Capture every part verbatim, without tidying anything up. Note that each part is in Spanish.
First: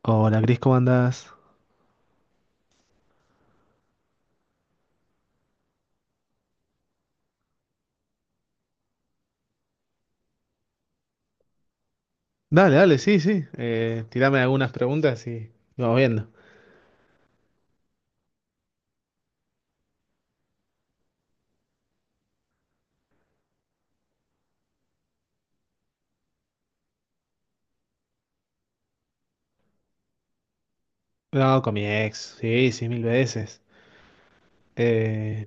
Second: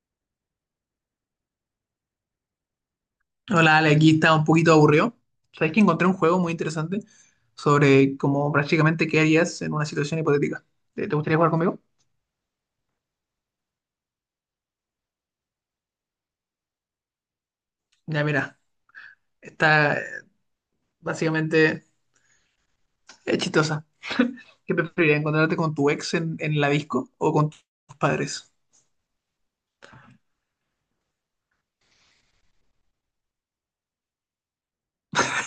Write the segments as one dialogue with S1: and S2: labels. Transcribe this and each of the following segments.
S1: Hola, Cris, ¿cómo andás?
S2: Hola, Ale, aquí estaba un poquito aburrido. Sabes que encontré un juego muy interesante sobre cómo prácticamente qué harías en una situación hipotética. ¿Te, te gustaría jugar conmigo?
S1: Dale, dale, sí, sí. Eh, tirame algunas preguntas y lo vamos viendo.
S2: Ya, mira, está eh, básicamente es chistosa. ¿Qué preferirías, encontrarte con tu ex en, en la disco o con tus padres?
S1: No, con mi ex, sí, sí, mil veces. Eh,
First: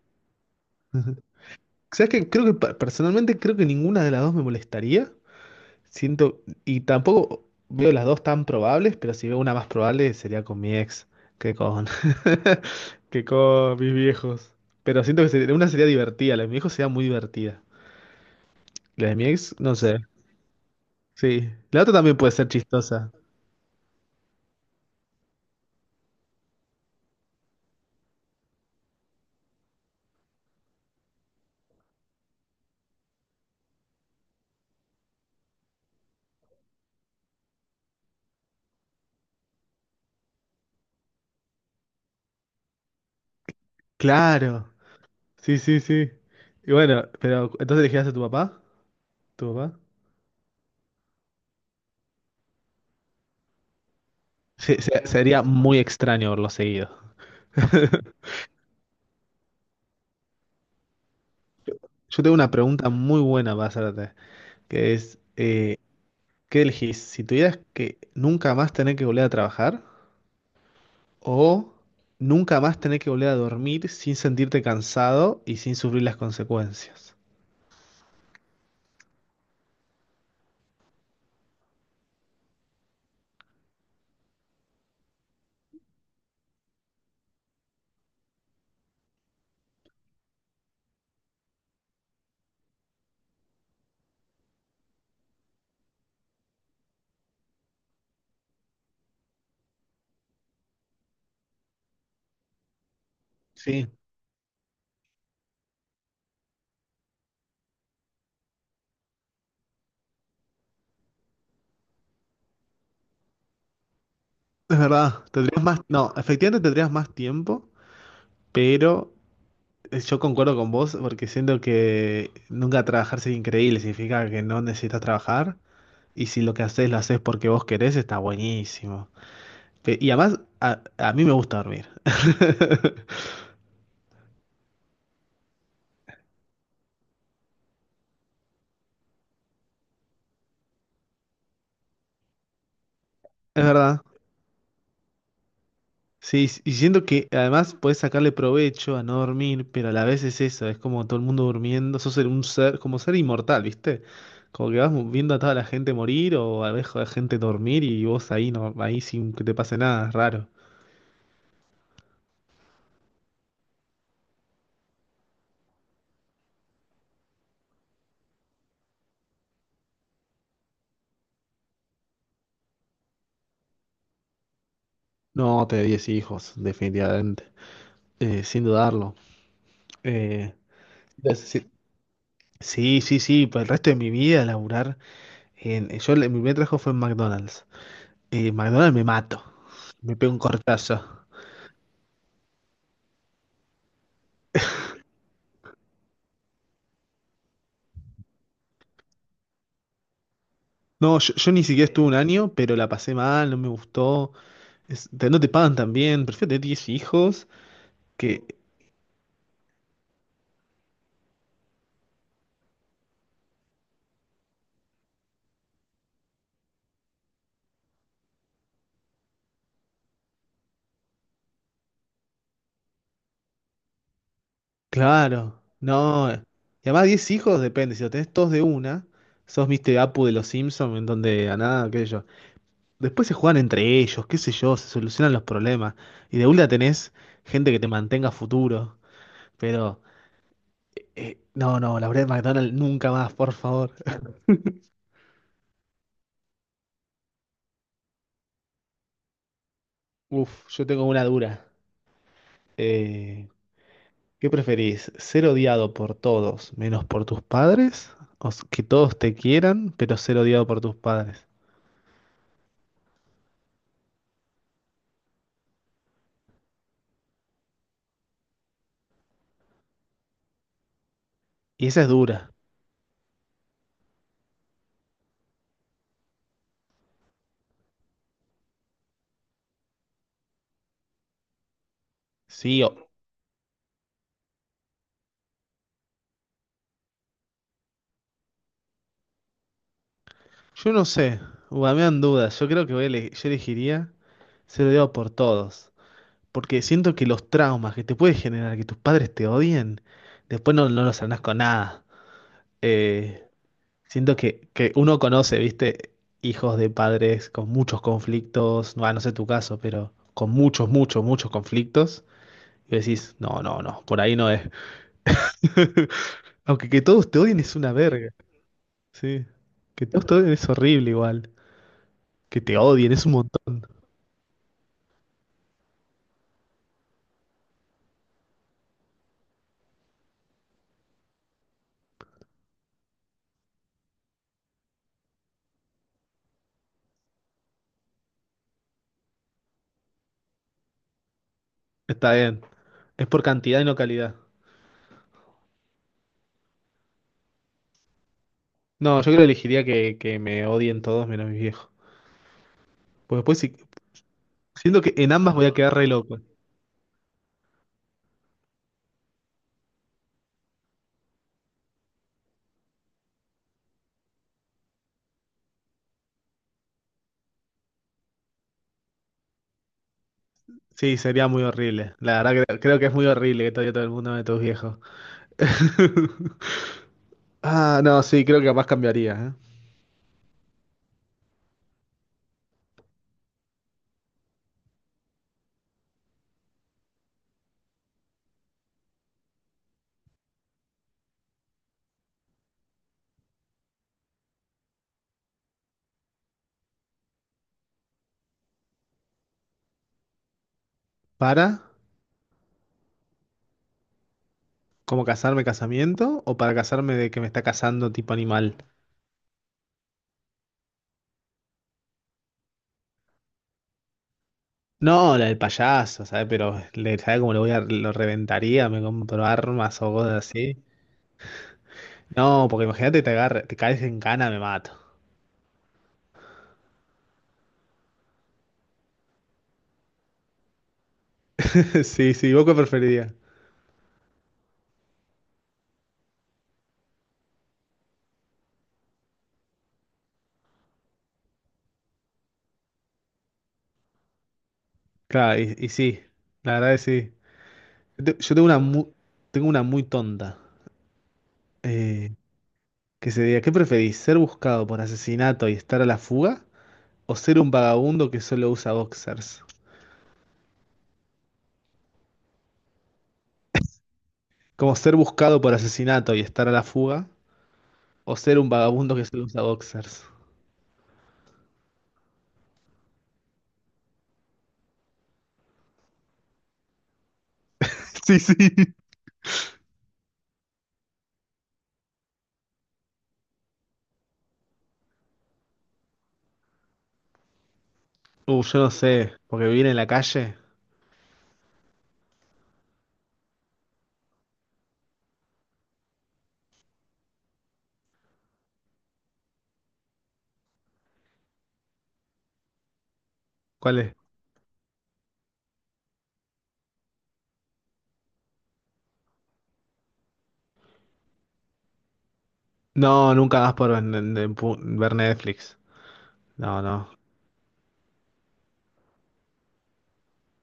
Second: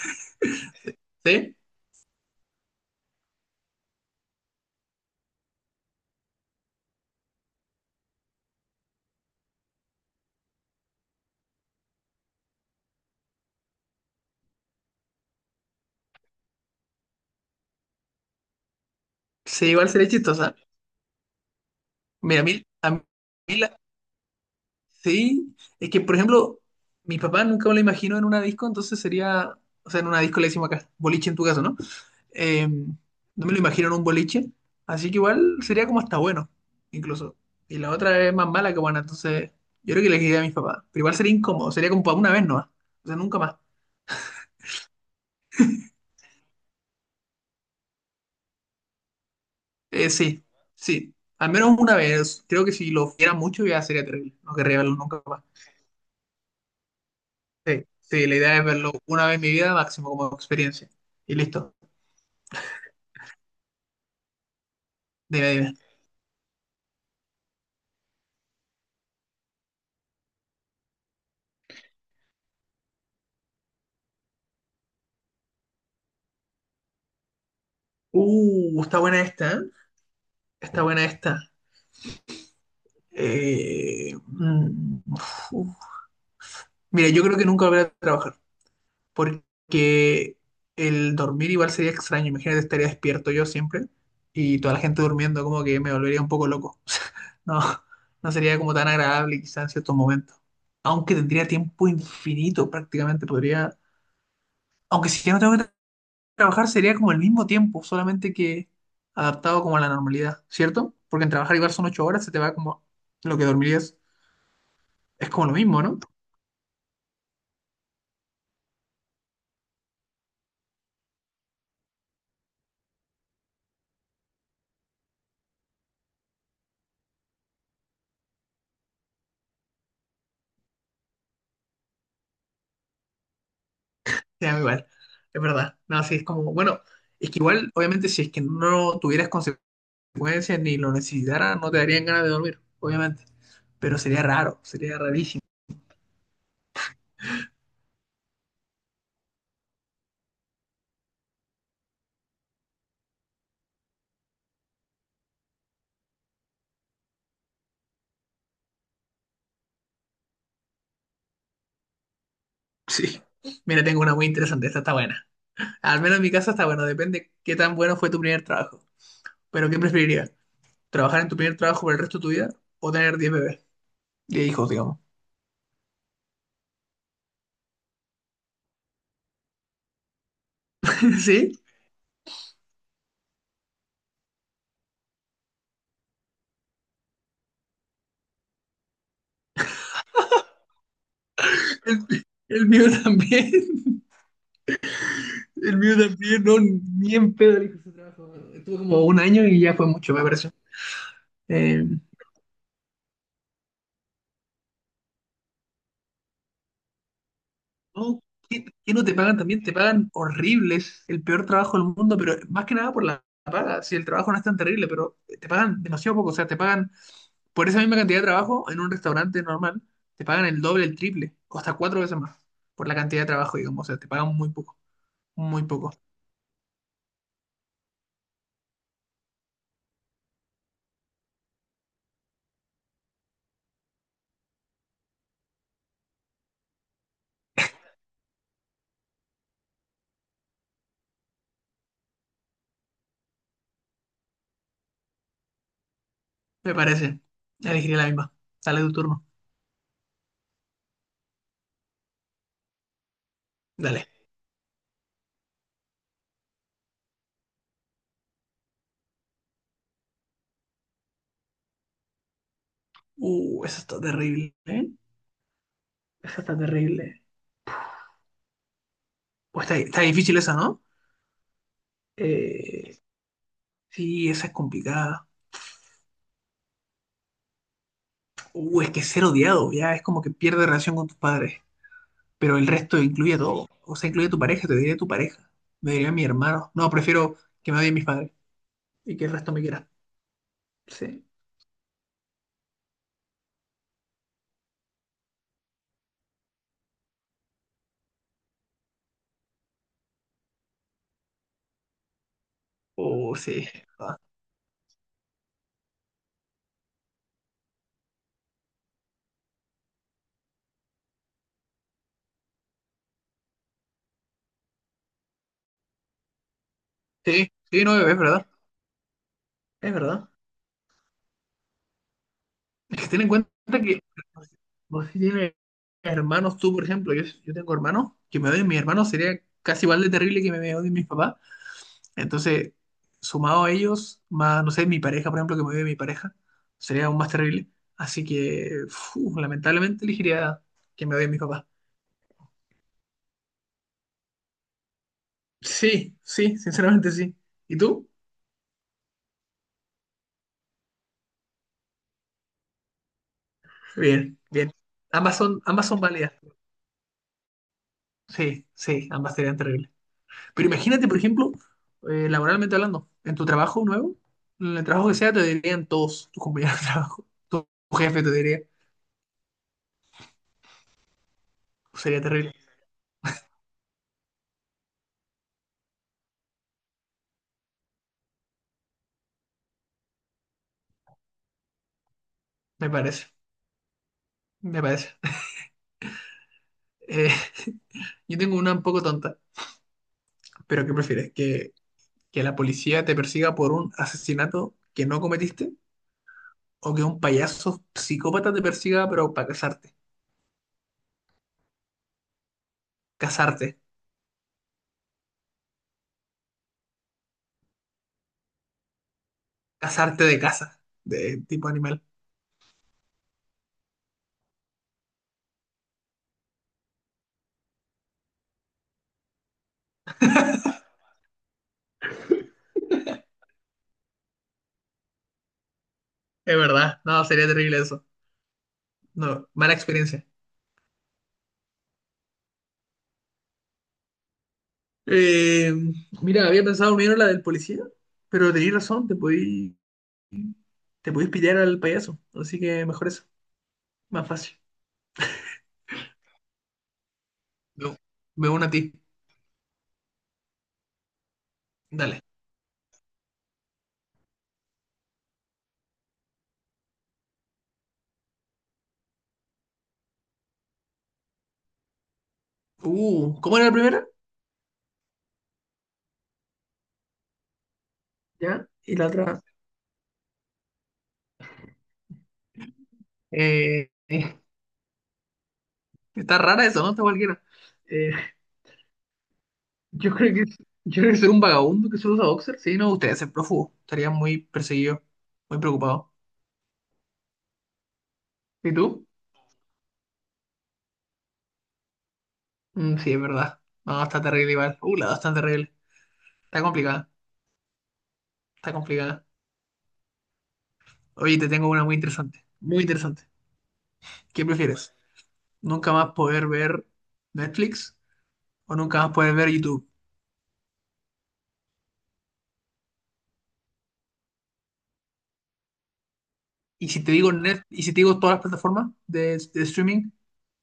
S2: ¿Sí?
S1: ¿Sabes qué? Creo que pa- personalmente creo que ninguna de las dos me molestaría. Siento, y tampoco veo las dos tan probables, pero si veo una más probable sería con mi ex que con, que con mis viejos. Pero siento que sería- una sería divertida, la de mi viejo sería muy divertida. La de mi ex,
S2: Sí,
S1: no
S2: igual
S1: sé.
S2: sería chistosa.
S1: Sí. La otra también puede
S2: Mira, a
S1: ser
S2: mí, a mí
S1: chistosa.
S2: la- sí, es que, por ejemplo, mi papá nunca me lo imagino en una disco, entonces sería, o sea, en una disco le decimos acá, boliche en tu caso, ¿no? Eh, no me lo imagino en un boliche, así que igual sería como hasta bueno, incluso. Y la otra es más mala que buena, entonces yo creo que le diría a mis papás, pero igual sería incómodo, sería como para una vez nomás, o sea, nunca más.
S1: Claro. Sí, sí, sí. Y bueno, pero entonces elegirías a tu papá, tu papá.
S2: Eh, sí, sí, al menos una vez, creo que si lo viera mucho ya sería terrible, no querría
S1: Se-
S2: verlo
S1: se-
S2: nunca
S1: sería
S2: más.
S1: muy extraño verlo seguido.
S2: Sí, sí, la idea es verlo una vez en mi vida máximo como experiencia. Y listo,
S1: Yo tengo una pregunta muy buena para hacerte, que es,
S2: dime, dime.
S1: eh, ¿qué elegís? Si tuvieras que nunca más tener que volver a trabajar o nunca más tener que volver a dormir sin sentirte cansado y sin sufrir las consecuencias.
S2: Uh, está buena esta, ¿eh? Está buena esta. Eh, mm, Uf. Mira, yo creo que nunca volveré a trabajar, porque el dormir igual sería extraño. Imagínate, estaría despierto yo siempre y toda la gente durmiendo, como que me volvería un poco loco. No, no sería como tan agradable quizás en ciertos momentos. Aunque tendría tiempo infinito prácticamente, podría...
S1: Sí,
S2: Aunque si ya no tengo que tra- trabajar sería como el mismo tiempo, solamente que adaptado como a la normalidad, ¿cierto? Porque en trabajar igual son ocho horas, se te va como lo que dormirías.
S1: es verdad.
S2: Es como lo
S1: Tendrías más,
S2: mismo, ¿no?
S1: no, efectivamente tendrías más tiempo, pero yo concuerdo con vos porque siento que nunca trabajar es increíble, significa que no necesitas trabajar y si lo que haces lo haces porque vos querés, está buenísimo. Pe- Y además, a, a mí me gusta dormir.
S2: Sí, a igual, es verdad. No, sí, es como, bueno, es que igual, obviamente, si es que no tuvieras consecuencias ni lo necesitaras, no te darían ganas de dormir, obviamente.
S1: Es
S2: Pero
S1: verdad.
S2: sería raro, sería rarísimo.
S1: Sí, y siento que además podés sacarle provecho a no dormir, pero a la vez es eso, es como todo el mundo durmiendo, sos el- un ser, como ser inmortal, ¿viste? Como que vas viendo a toda la gente morir o a la vez a la gente dormir y vos ahí no, ahí sin que te pase nada, es raro.
S2: Sí. Mira, tengo una muy interesante, esta está buena. Al menos en mi casa está bueno, depende qué tan bueno fue tu primer trabajo. Pero ¿qué preferirías? ¿Trabajar en tu primer trabajo por el resto de tu vida o tener diez bebés? Diez hijos, digamos.
S1: No, te diez hijos, definitivamente. Eh, sin dudarlo. Eh, Des-
S2: Sí,
S1: sí, sí, sí, sí, por el resto de mi vida laburar en... Yo, el- mi primer trabajo fue en McDonald's. Eh, McDonald's me mato. Me pego un cortazo.
S2: el, el mío también. El mío también, no, ni en pedo el hijo ese trabajo. Estuve como un año y ya fue mucho, me pareció.
S1: No, yo, yo ni
S2: Eh,
S1: siquiera estuve un año, pero la pasé mal, no me gustó. Es- te- no te pagan tan bien, prefiero tener diez hijos
S2: No,
S1: que.
S2: ¿qué, qué no te pagan también? Te pagan horribles, el peor trabajo del mundo, pero más que nada por la paga. Si el trabajo no es tan terrible, pero te pagan demasiado poco. O sea, te pagan por esa misma cantidad de trabajo en un restaurante normal, te pagan el doble, el triple, o hasta cuatro veces más por la cantidad de trabajo, digamos. O sea, te pagan muy poco,
S1: Claro,
S2: muy poco.
S1: no. Y además diez hijos depende, si lo tenés todos de una, sos mister Apu de los Simpsons, en donde a nada, qué sé yo. Después se juegan entre ellos, qué sé yo, se solucionan los problemas. Y de una tenés gente que te mantenga a futuro. Pero, eh, no, no, la verdad McDonald's nunca más, por favor.
S2: Me parece. Elegiría la misma. Dale tu turno.
S1: Uf, yo tengo una dura. Eh,
S2: Dale.
S1: ¿Qué preferís? ¿Ser odiado por todos menos por tus padres? ¿O s- que todos te quieran, pero ser odiado por tus padres?
S2: Uh, eso está terrible, ¿eh? Esa está terrible. Pues está, está difícil esa, ¿no?
S1: Y esa es dura.
S2: Eh, sí, esa es complicada. Uh, es que ser odiado, ya es como que pierde relación con tus padres. Pero el
S1: Sí,
S2: resto
S1: o-
S2: incluye a todo. O sea, incluye a tu pareja, te diría tu pareja. Me diría mi hermano. No, prefiero que me odien mis padres y que el resto me quiera.
S1: yo no
S2: Sí.
S1: sé. Ua, me dan dudas. Yo creo que voy a ele- yo elegiría ser odiado por todos. Porque siento que los traumas que te puede generar que tus padres te odien, después no, no los sanás con nada.
S2: Oh,
S1: Eh,
S2: sí. Ah,
S1: Siento que, que uno conoce, viste, hijos de padres con muchos conflictos, no, ah, no sé tu caso, pero con muchos, muchos, muchos conflictos. Y decís, no, no, no, por ahí no es. Aunque que todos te
S2: sí,
S1: odien es
S2: sí,
S1: una
S2: no, es
S1: verga,
S2: verdad.
S1: sí.
S2: Es
S1: Que todos
S2: verdad.
S1: te odien es horrible igual. Que te
S2: Es que
S1: odien
S2: ten
S1: es
S2: en
S1: un
S2: cuenta
S1: montón.
S2: que vos si tienes hermanos, tú, por ejemplo, yo, yo tengo hermanos, que me odien mis hermanos sería casi igual de terrible que me odien mis papás. Entonces, sumado a ellos, más, no sé, mi pareja, por ejemplo, que me vive mi pareja, sería aún más terrible. Así que, fu, lamentablemente, elegiría que me odien mis papás.
S1: Está bien. Es por cantidad y no calidad.
S2: Sí, sí, sinceramente sí. ¿Y tú?
S1: No, yo creo que elegiría que, que me odien todos menos mis viejos. Pues después sí-
S2: Bien, bien.
S1: siento que en
S2: Ambas
S1: ambas
S2: son,
S1: voy a
S2: ambas
S1: quedar
S2: son
S1: re
S2: válidas.
S1: loco.
S2: Sí, sí, ambas serían terribles. Pero imagínate, por ejemplo, eh, laboralmente hablando, en tu trabajo nuevo, en el trabajo que sea, te dirían todos tus compañeros de trabajo, tu jefe te diría,
S1: Sí, sería muy horrible.
S2: sería
S1: La
S2: terrible,
S1: verdad que creo que es muy horrible que todavía todo el mundo de tus viejos. Ah, no, sí, creo que capaz cambiaría, ¿eh?
S2: me parece, me parece. Eh, yo tengo una un poco tonta. ¿Pero qué prefieres? ¿Que, que la policía te persiga por un asesinato que no cometiste? ¿O que un payaso psicópata te persiga pero para casarte?
S1: ¿Para?
S2: Casarte.
S1: ¿Cómo casarme casamiento? ¿O para casarme de que me está casando tipo animal?
S2: Casarte de casa. De tipo animal.
S1: No, la del payaso, ¿sabes? Pero le, ¿sabes cómo lo voy a, lo reventaría? Me compro armas o cosas así. No, porque imagínate te agarre, te caes en cana, me mato.
S2: Es verdad. No, sería terrible eso. No, mala experiencia.
S1: Sí, sí, ¿vos qué preferirías?
S2: Eh, Mira, había pensado primero la del policía, pero tenías razón, te podí, te podís pillar al payaso. Así que mejor eso. Más fácil.
S1: Claro, y, y sí, la verdad es sí.
S2: Me,
S1: Yo te-
S2: me
S1: yo
S2: uno
S1: tengo
S2: a
S1: una
S2: ti.
S1: muy, tengo una muy tonta.
S2: Dale.
S1: eh, que sería, ¿qué preferís? ¿Ser buscado por asesinato y estar a la fuga? ¿O ser un vagabundo que solo usa boxers?
S2: Uh, ¿cómo era la primera?
S1: Como ser buscado por asesinato y estar a la fuga. ¿O ser un
S2: ¿Ya? Y la
S1: vagabundo que
S2: otra.
S1: solo usa boxers?
S2: Eh, Está rara eso, ¿no? Está cualquiera. Eh,
S1: Sí, sí.
S2: yo creo que, yo creo que ser un vagabundo que solo usa boxer, sí, no me gustaría ser prófugo. Estaría muy perseguido, muy preocupado.
S1: Uh,
S2: ¿Y
S1: yo no
S2: tú?
S1: sé, porque vivir en la calle,
S2: Mm, sí, es verdad. No, está terrible igual. Uh, la dos está terrible. Está complicada, está complicada. Oye, te tengo una muy interesante, muy interesante.
S1: ¿cuál es?
S2: ¿Qué prefieres? ¿Nunca más poder ver Netflix o nunca más poder ver YouTube?
S1: No, nunca más por ven- ver Netflix. No,
S2: Y si
S1: no.
S2: te digo net, y si te digo todas las plataformas de, de streaming,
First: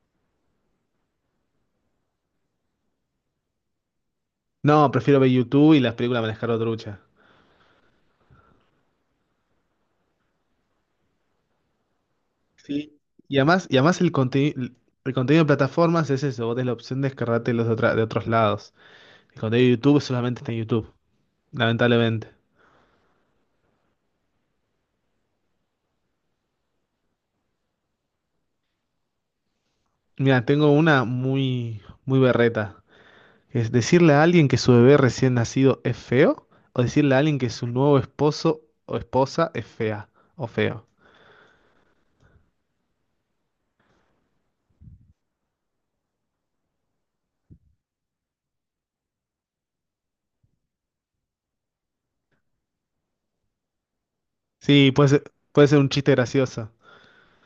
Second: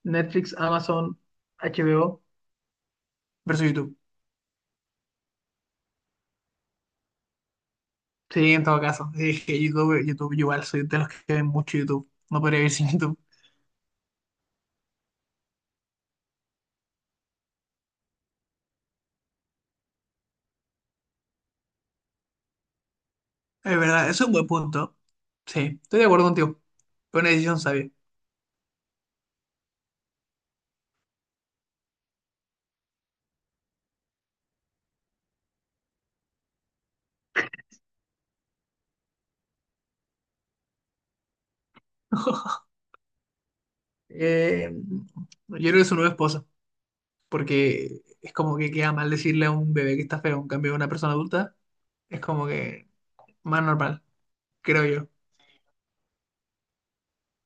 S2: Netflix, Amazon, H B O versus YouTube.
S1: No, prefiero ver YouTube y las películas manejar trucha.
S2: Sí, en todo caso. Sí, es que YouTube, YouTube, yo igual soy de los que ven mucho YouTube. No podría vivir sin
S1: Sí.
S2: YouTube.
S1: Y además, y además el contenido, el contenido de plataformas es eso, vos tenés la opción de descargártelos de, otra- de otros lados. El contenido de YouTube solamente está en YouTube, lamentablemente.
S2: Es verdad, eso es un buen punto. Sí, estoy de acuerdo contigo. Fue una decisión sabia.
S1: Mira, tengo una muy, muy berreta, que es decirle a alguien que su bebé recién nacido es feo, o decirle a alguien que su nuevo esposo o esposa es fea o feo.
S2: Eh, yo creo que su nueva esposa, porque es como que queda mal decirle a un bebé que está feo, en cambio a una persona adulta es como que más normal, creo
S1: Sí,
S2: yo.
S1: puede ser, puede ser un chiste gracioso.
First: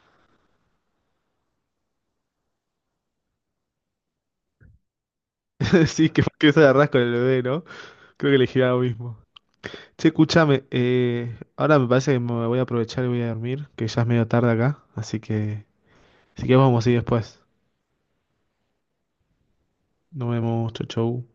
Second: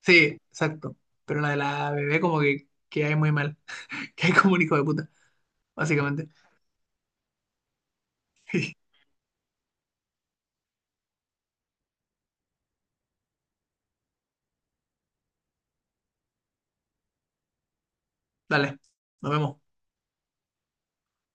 S2: Sí, exacto. Pero la de la bebé como que, que hay muy mal, que hay como un hijo de puta,
S1: Sí, que,
S2: básicamente.
S1: que se agarrás con el bebé, ¿no? Creo que elegirá lo mismo. Sí, escúchame, eh, ahora me parece que me voy a aprovechar y voy a dormir, que ya es medio tarde acá, así que si que vamos a ir después.
S2: Dale, nos vemos.
S1: Nos vemos, chau chau.